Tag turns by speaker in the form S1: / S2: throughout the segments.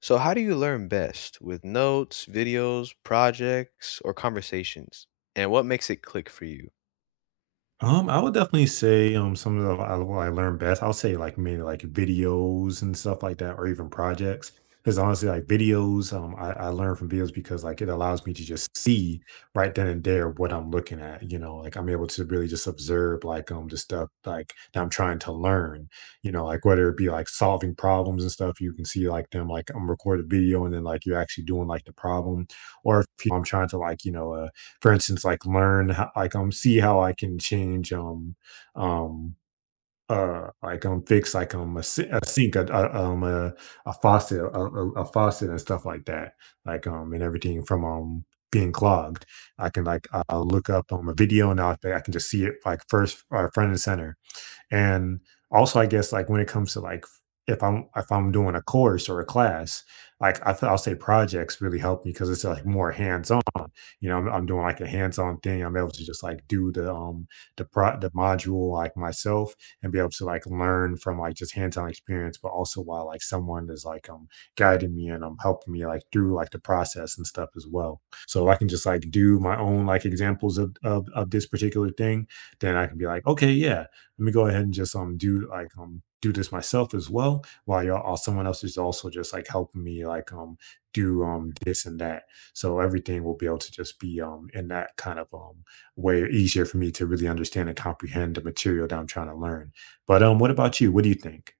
S1: So, how do you learn best with notes, videos, projects, or conversations? And what makes it click for you?
S2: I would definitely say, some of the I what I learned best, I'll say like maybe like videos and stuff like that, or even projects. Because honestly, like videos, I learn from videos because like it allows me to just see right then and there what I'm looking at, you know, like I'm able to really just observe like the stuff like that I'm trying to learn, you know, like whether it be like solving problems and stuff, you can see like them like I'm recorded video and then like you're actually doing like the problem, or if I'm trying to like, you know, for instance, like learn how, like see how I can change um fix like a sink a faucet and stuff like that like and everything from being clogged. I can like I'll look up a video and I can just see it like first front and center. And also I guess like when it comes to like if I'm doing a course or a class, like I'll say projects really help me because it's like more hands on, you know, I'm doing like a hands-on thing. I'm able to just like do the pro the module like myself and be able to like learn from like just hands-on experience, but also while like someone is like guiding me and helping me like through like the process and stuff as well. So I can just like do my own like examples of this particular thing. Then I can be like, okay, yeah, let me go ahead and just do like do this myself as well while y'all someone else is also just like helping me like do this and that so everything will be able to just be in that kind of way easier for me to really understand and comprehend the material that I'm trying to learn. But what about you? What do you think?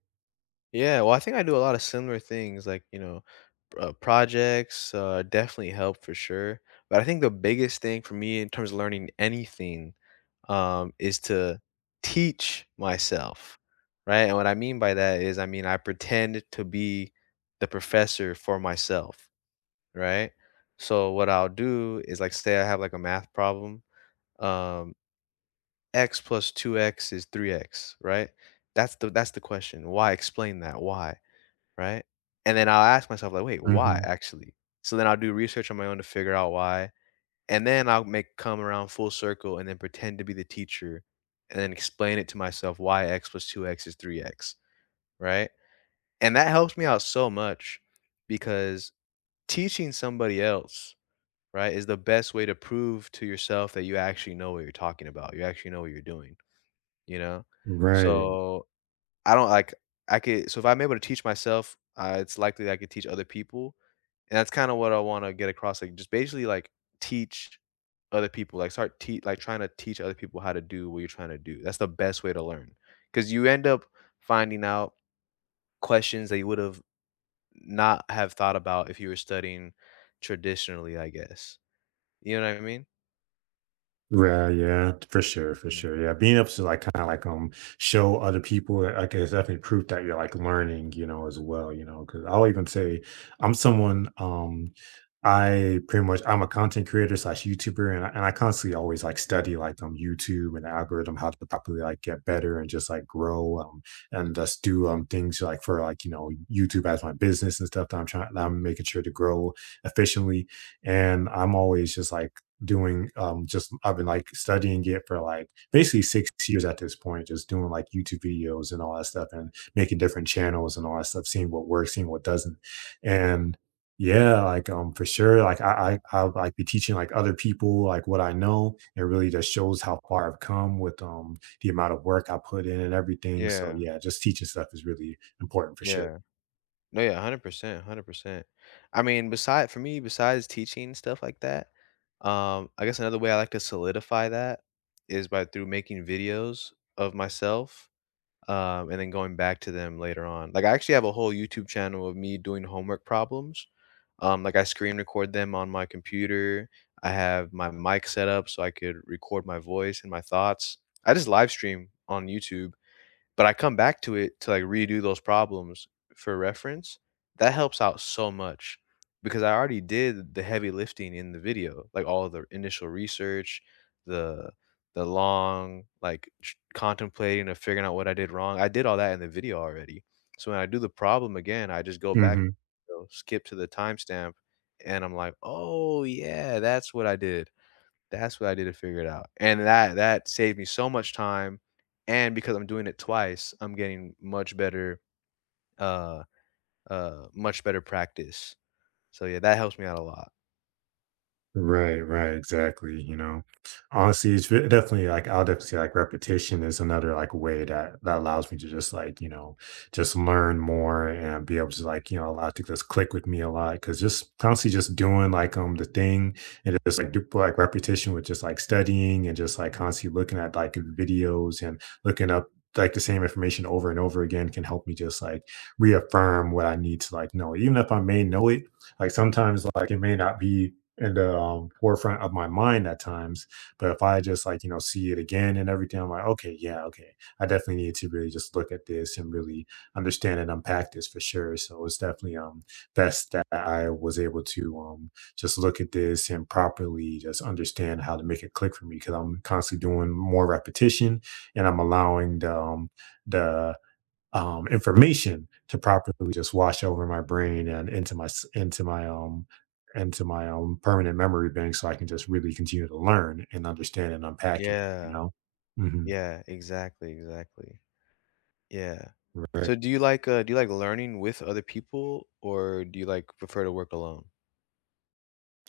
S1: Yeah, well, I think I do a lot of similar things like, you know, projects definitely help for sure. But I think the biggest thing for me in terms of learning anything is to teach myself, right? And what I mean by that is, I mean, I pretend to be the professor for myself, right? So, what I'll do is, like, say I have like a math problem um, x plus 2x is 3x, right? That's the question. Why? Explain that. Why? Right? And then I'll ask myself like, wait, why
S2: hmm
S1: actually? So then I'll do research on my own to figure out why. And then I'll make come around full circle and then pretend to be the teacher and then explain it to myself why x plus 2x is 3x, right? And that helps me out so much because teaching somebody else, right, is the best way to prove to yourself that you actually know what you're talking about. You actually know what you're doing. You know?
S2: Right.
S1: So, I don't like I could so if I'm able to teach myself, it's likely that I could teach other people, and that's kinda what I wanna get across, like, just basically, like, teach other people, like, trying to teach other people how to do what you're trying to do. That's the best way to learn, because you end up finding out questions that you would've not have thought about if you were studying traditionally, I guess. You know what I mean?
S2: Right, yeah, for sure, for
S1: Mm.
S2: sure. Yeah, being able to like kind of like show other people that, like it's definitely proof that you're like learning, you know, as well, you know, because I'll even say I'm someone I pretty much I'm a content creator slash YouTuber and I constantly always like study like YouTube and algorithm how to properly like get better and just like grow and just do things like for like, you know, YouTube as my business and stuff that I'm trying that I'm making sure to grow efficiently, and I'm always just like doing just I've been like studying it for like basically 6 years at this point, just doing like YouTube videos and all that stuff and making different channels and all that stuff, seeing what works, seeing what doesn't. And yeah, like for sure, like I'll like be teaching like other people like what I know. It really just shows how far I've come with the amount of work I put in and everything. So
S1: Yeah.
S2: yeah, just teaching stuff is really important for sure.
S1: Yeah. No, yeah, 100%, 100%. I mean, besides teaching and stuff like that, I guess another way I like to solidify that is by through making videos of myself, and then going back to them later on. Like I actually have a whole YouTube channel of me doing homework problems. Like I screen record them on my computer. I have my mic set up so I could record my voice and my thoughts. I just live stream on YouTube but I come back to it to like redo those problems for reference. That helps out so much because I already did the heavy lifting in the video, like all the initial research, the the long contemplating of figuring out what I did wrong. I did all that in the video already. So when I do the problem again, I just go back,
S2: Mhm.
S1: you know, skip to the timestamp, and I'm like, oh yeah, that's what I did to figure it out, and that saved me so much time, and because I'm doing it twice, I'm getting uh, much better practice. So yeah, that helps me out a lot.
S2: Right, right, exactly, you know. Honestly, it's ve definitely, like, I'll definitely say, like, repetition is another, like, way that allows me to just, like, you know, just learn more and be able to, like, you know, allow lot to just click with me a lot because just constantly just doing, like, the thing and just, like, do like, repetition with just, like, studying and just, like, constantly looking at, like, videos and looking up, like, the same information over and over again can help me just, like, reaffirm what I need to, like, know. Even if I may know it, like, sometimes, like, it may not be in the forefront of my mind at times. But if I just like, you know, see it again and everything, I'm like, okay, yeah, okay. I definitely need to really just look at this and really understand and unpack this for sure. So it's definitely best that I was able to just look at this and properly just understand how to make it click for me because I'm constantly doing more repetition, and I'm allowing the the information to properly just wash over my brain and into my permanent memory bank so I can just really continue to learn and understand and unpack it, you
S1: Yeah.
S2: know? hmm
S1: Yeah, exactly, exactly. Yeah.
S2: Right.
S1: So do you like learning with other people, or do you, like, prefer to work alone?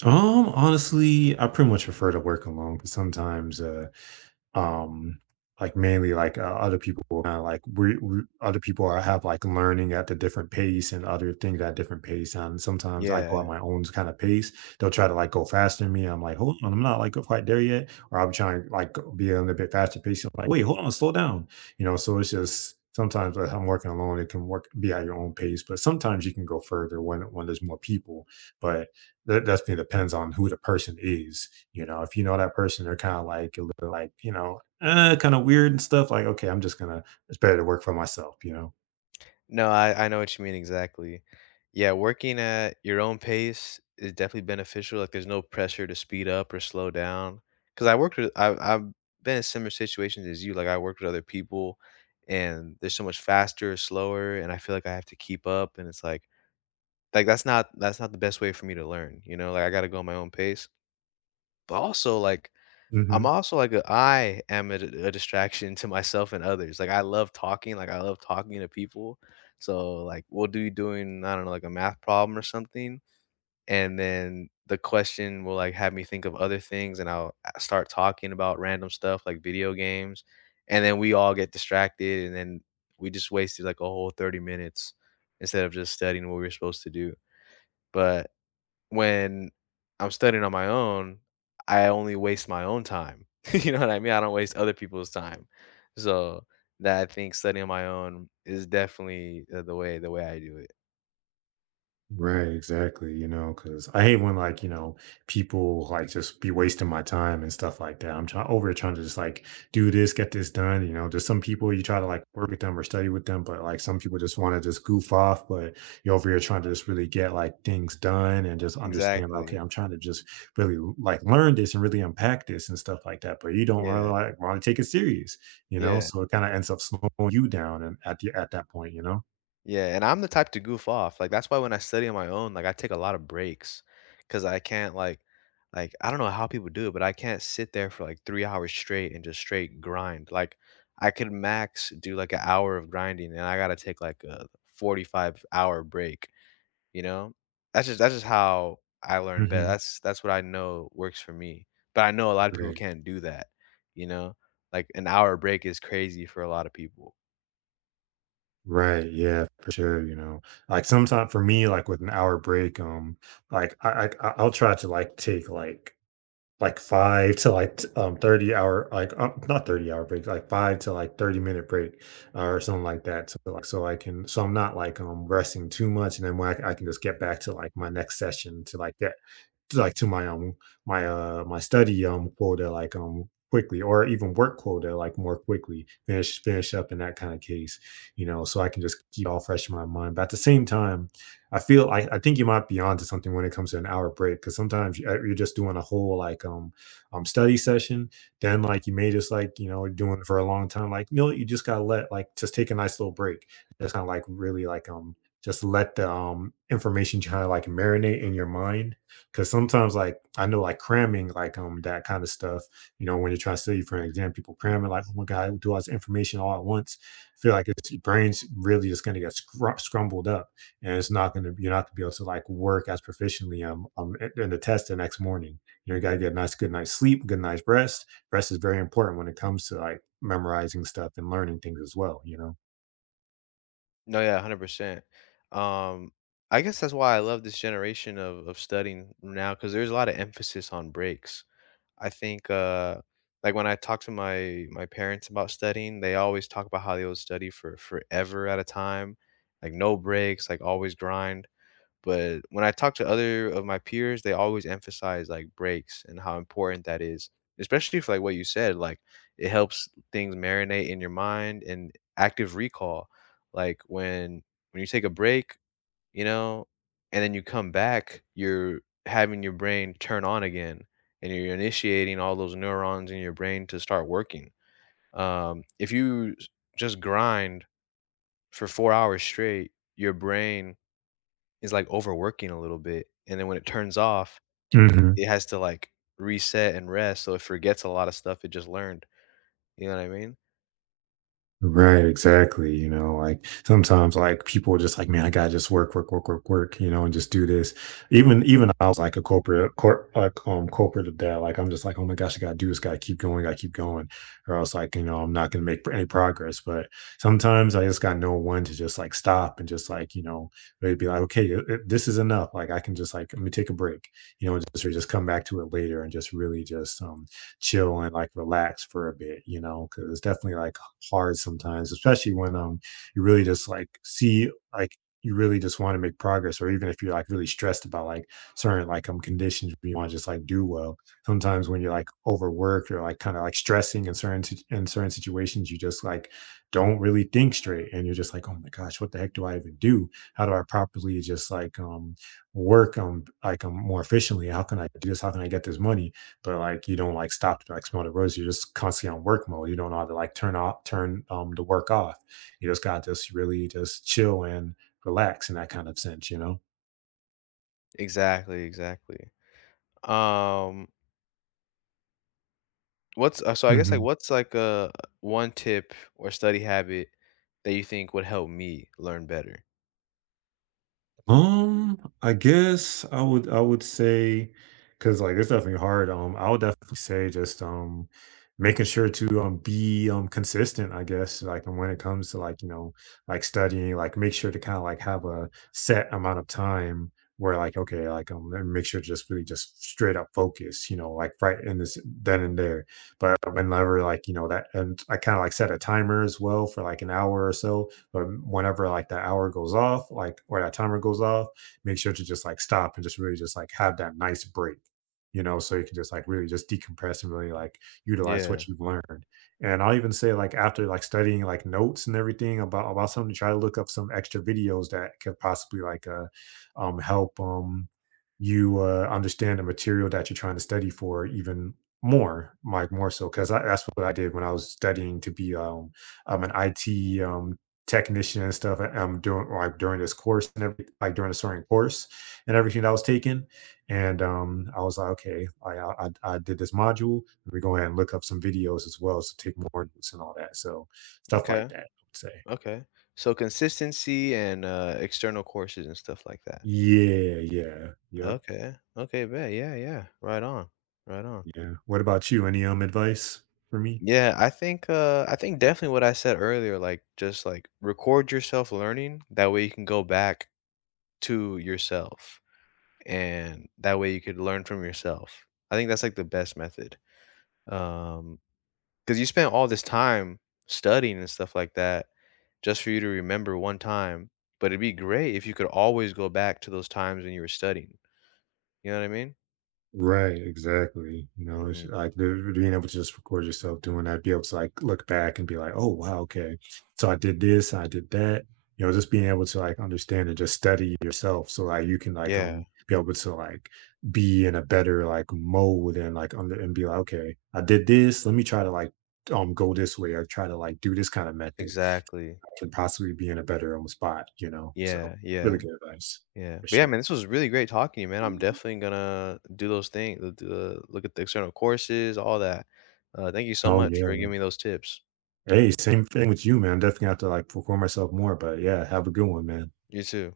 S2: Honestly, I pretty much prefer to work alone because sometimes Um, like, mainly, like, other people kinda, like, we other people are have, like, learning at the different pace and other things at different pace, and sometimes I go at
S1: Yeah.
S2: my own kind of pace. They'll try to, like, go faster than me, I'm like, "Hold on, I'm not, like, quite there yet," or I am trying to, like, be a little bit faster pace, I'm like, "Wait, hold on, slow down," you know? So it's just sometimes if I'm working alone, it can work be at your own pace, but sometimes you can go further when there's more people, but that definitely depends on who the person is. You know, if you know that person, they're kind of like a little like, you know, kind of weird and stuff. Like, okay, I'm just gonna, it's better to work for myself, you know?
S1: No, I know what you mean exactly. Yeah, working at your own pace is definitely beneficial, like, there's no pressure to speed up or slow down. Because I worked with I I've been in similar situations as you, like, I worked with other people, and they're so much faster or slower, and I feel like I have to keep up, and it's like, that's not the best way for me to learn, you know, like, I gotta go at my own pace, but also, like
S2: hmm
S1: I am a distraction to myself and others, like, I love talking, like, I love talking to people, so, like, we'll do doing, I don't know, like, a math problem or something, and then the question will, like, have me think of other things, and I'll a start talking about random stuff like video games, and then we all get distracted, and then we just wasted, like, a whole 30 minutes instead of just studying what we were supposed to do, but when I'm studying on my own, I only waste my own time. You know what I mean? I don't waste other people's time. So, that I think studying on my own is definitely, the way I do it.
S2: Right, exactly. You know, because I hate when like you know people like just be wasting my time and stuff like that. I'm trying over here trying to just like do this, get this done. You know, there's some people you try to like work with them or study with them, but like some people just want to just goof off. But you're over here trying to just really get like things done and just understand. Like, okay,
S1: Exactly.
S2: I'm trying to just really like learn this and really unpack this and stuff like that. But you don't really
S1: Yeah.
S2: like want to take it serious. You know,
S1: Yeah.
S2: so it kind of ends up slowing you down and at the at that point. You know.
S1: Yeah, and I'm the type to goof off, like, that's why when I study on my own, like, I take a lot of breaks, cause I can't, like, I don't know how people do it, but I can't sit there for, like, 3 hours straight and just straight grind, like, I could max do, like, an hour of grinding, and I gotta take, like, a 45-hour break, you know? That's just how I learn better.
S2: hmm
S1: That's what I know works for me, but I know a lot of people
S2: Right.
S1: can't do that, you know? Like, an hour break is crazy for a lot of people.
S2: Right. Yeah, for sure. You know, like sometimes for me, like with an hour break, like I'll try to like take like five to like 30-hour like not 30-hour break, like five to like 30-minute break, or something like that, so like so I can so I'm not like resting too much, and then I can just get back to like my next session to like get like to my my study quota like quickly, or even work quota like more quickly finish up in that kind of case, you know, so I can just keep all fresh in my mind, but at the same time I think you might be onto something when it comes to an hour break because sometimes you're just doing a whole like study session, then like you may just like you know doing it for a long time like you know you just gotta let like just take a nice little break, just kind of like really like just let the information kind of like marinate in your mind, because sometimes, like, I know, like, cramming, like, that kind of stuff, you know, when you're trying to study for an exam, people cramming, like, oh my God, do all this information all at once. Feel like it's, your brain's really just going to get scrambled up, and it's not going to, you're not going to be able to, like, work as proficiently in the test the next morning. You know, you got to get a nice, good night's sleep, good night's rest. Rest is very important when it comes to, like, memorizing stuff and learning things as well, you know?
S1: No, yeah, 100%. Um, I guess that's why I love this generation of studying now, because there's a lot of emphasis on breaks. I think, like, when I talk to my parents about studying, they always talk about how they would study for forever at a time, like, no breaks, like, always grind. But when I talk to other of my peers, they always emphasize like breaks and how important that is, especially for like what you said, like it helps things marinate in your mind and active recall. Like when you take a break, you know, and then you come back, you're having your brain turn on again and you're initiating all those neurons in your brain to start working. If you s- Just grind for 4 hours straight, your brain is, like, overworking a little bit, and then when it turns off,
S2: Mhm.
S1: it has to, like, reset and rest, so it forgets a lot of stuff it just learned, you know what I mean?
S2: Right, exactly. You know, like sometimes like people are just like, man, I gotta just work, work, work, work, work, you know, and just do this. Even I was like a corporate of that. Like I'm just like, oh my gosh, I gotta do this, gotta keep going, gotta keep going. Or else like, you know, I'm not gonna make any progress. But sometimes I just got no one to just like stop and just like, you know, they'd be like, okay, this is enough. Like I can just like let me take a break, you know, and just or just come back to it later and just really just chill and like relax for a bit, you know, because it's definitely like hard sometimes, especially when you really just like see like you really just want to make progress, or even if you're like really stressed about like certain like conditions, where you want to just like do well. Sometimes when you're like overworked or like kind of like stressing in in certain situations, you just like don't really think straight, and you're just like, oh my gosh, what the heck do I even do? How do I properly just like work like more efficiently? How can I do this? How can I get this money? But like you don't like stop to like smell the roses. You're just constantly on work mode. You don't know how to like turn off, turn the work off. You just got to just really just chill and relax in that kind of sense, you know.
S1: Exactly, exactly. Um, what's so I guess, like,
S2: Mhm.
S1: what's, like, a one tip or study habit that you think would help me learn better?
S2: I guess I would say because like it's definitely hard. I would definitely say just making sure to be consistent, I guess, like and when it comes to like, you know, like studying, like make sure to kind of like have a set amount of time where like okay, like and make sure to just really just straight up focus, you know, like right in this then and there. But whenever like, you know, that and I kind of like set a timer as well for like an hour or so but whenever like that hour goes off, like or that timer goes off, make sure to just like stop and just really just like have that nice break, you know, so you can just like really just decompress and really like utilize
S1: Yeah.
S2: what you've learned. And I'll even say like after like studying like notes and everything about something, try to look up some extra videos that could possibly like help you understand the material that you're trying to study for even more, like more so, because that's what I did when I was studying to be an IT technician and stuff I'm doing like during this course and every like during the swimming course and everything that I was taking. And I was like, okay, like, I did this module. Let me go ahead and look up some videos as well to take more notes and all that. So stuff like
S1: Okay.
S2: that, I would say.
S1: Okay. So consistency and, external courses and stuff like that.
S2: Yeah, yeah, yep,
S1: Okay. Okay, bet. Yeah, yeah. Right on. Right on.
S2: yeah. What about you? Any advice for me?
S1: Yeah, I think definitely what I said earlier, like, just, like, record yourself learning, that way you can go back to yourself, and that way you could learn from yourself. I think that's, like, the best method. Um, because you spent all this time studying and stuff like that just for you to remember one time. But it'd be great if you could always go back to those times when you were studying. You know what I mean?
S2: Right, exactly. You know,
S1: Mhm.
S2: being able to just record yourself doing that, be able to like look back and be like, oh wow, okay. So I did this, I did that. You know, just being able to like understand and just study yourself so like you can like
S1: Yeah,
S2: be able to like be in a better like mode and like under and be like, okay, I did this. Let me try to like go this way or try to like do this kind of method.
S1: exactly.
S2: I can possibly be in a better spot, you know. So
S1: Yeah,
S2: really
S1: yeah,
S2: good advice
S1: yeah.
S2: for
S1: But yeah, man,
S2: sure.
S1: this was really great talking to you, man. I'm definitely gonna do those things, look at the external courses, all that. Thank you so
S2: Oh
S1: much
S2: yeah.
S1: for giving me those tips.
S2: Hey, same thing with you, man. Definitely have to like perform myself more, but yeah, have a good one, man.
S1: You too.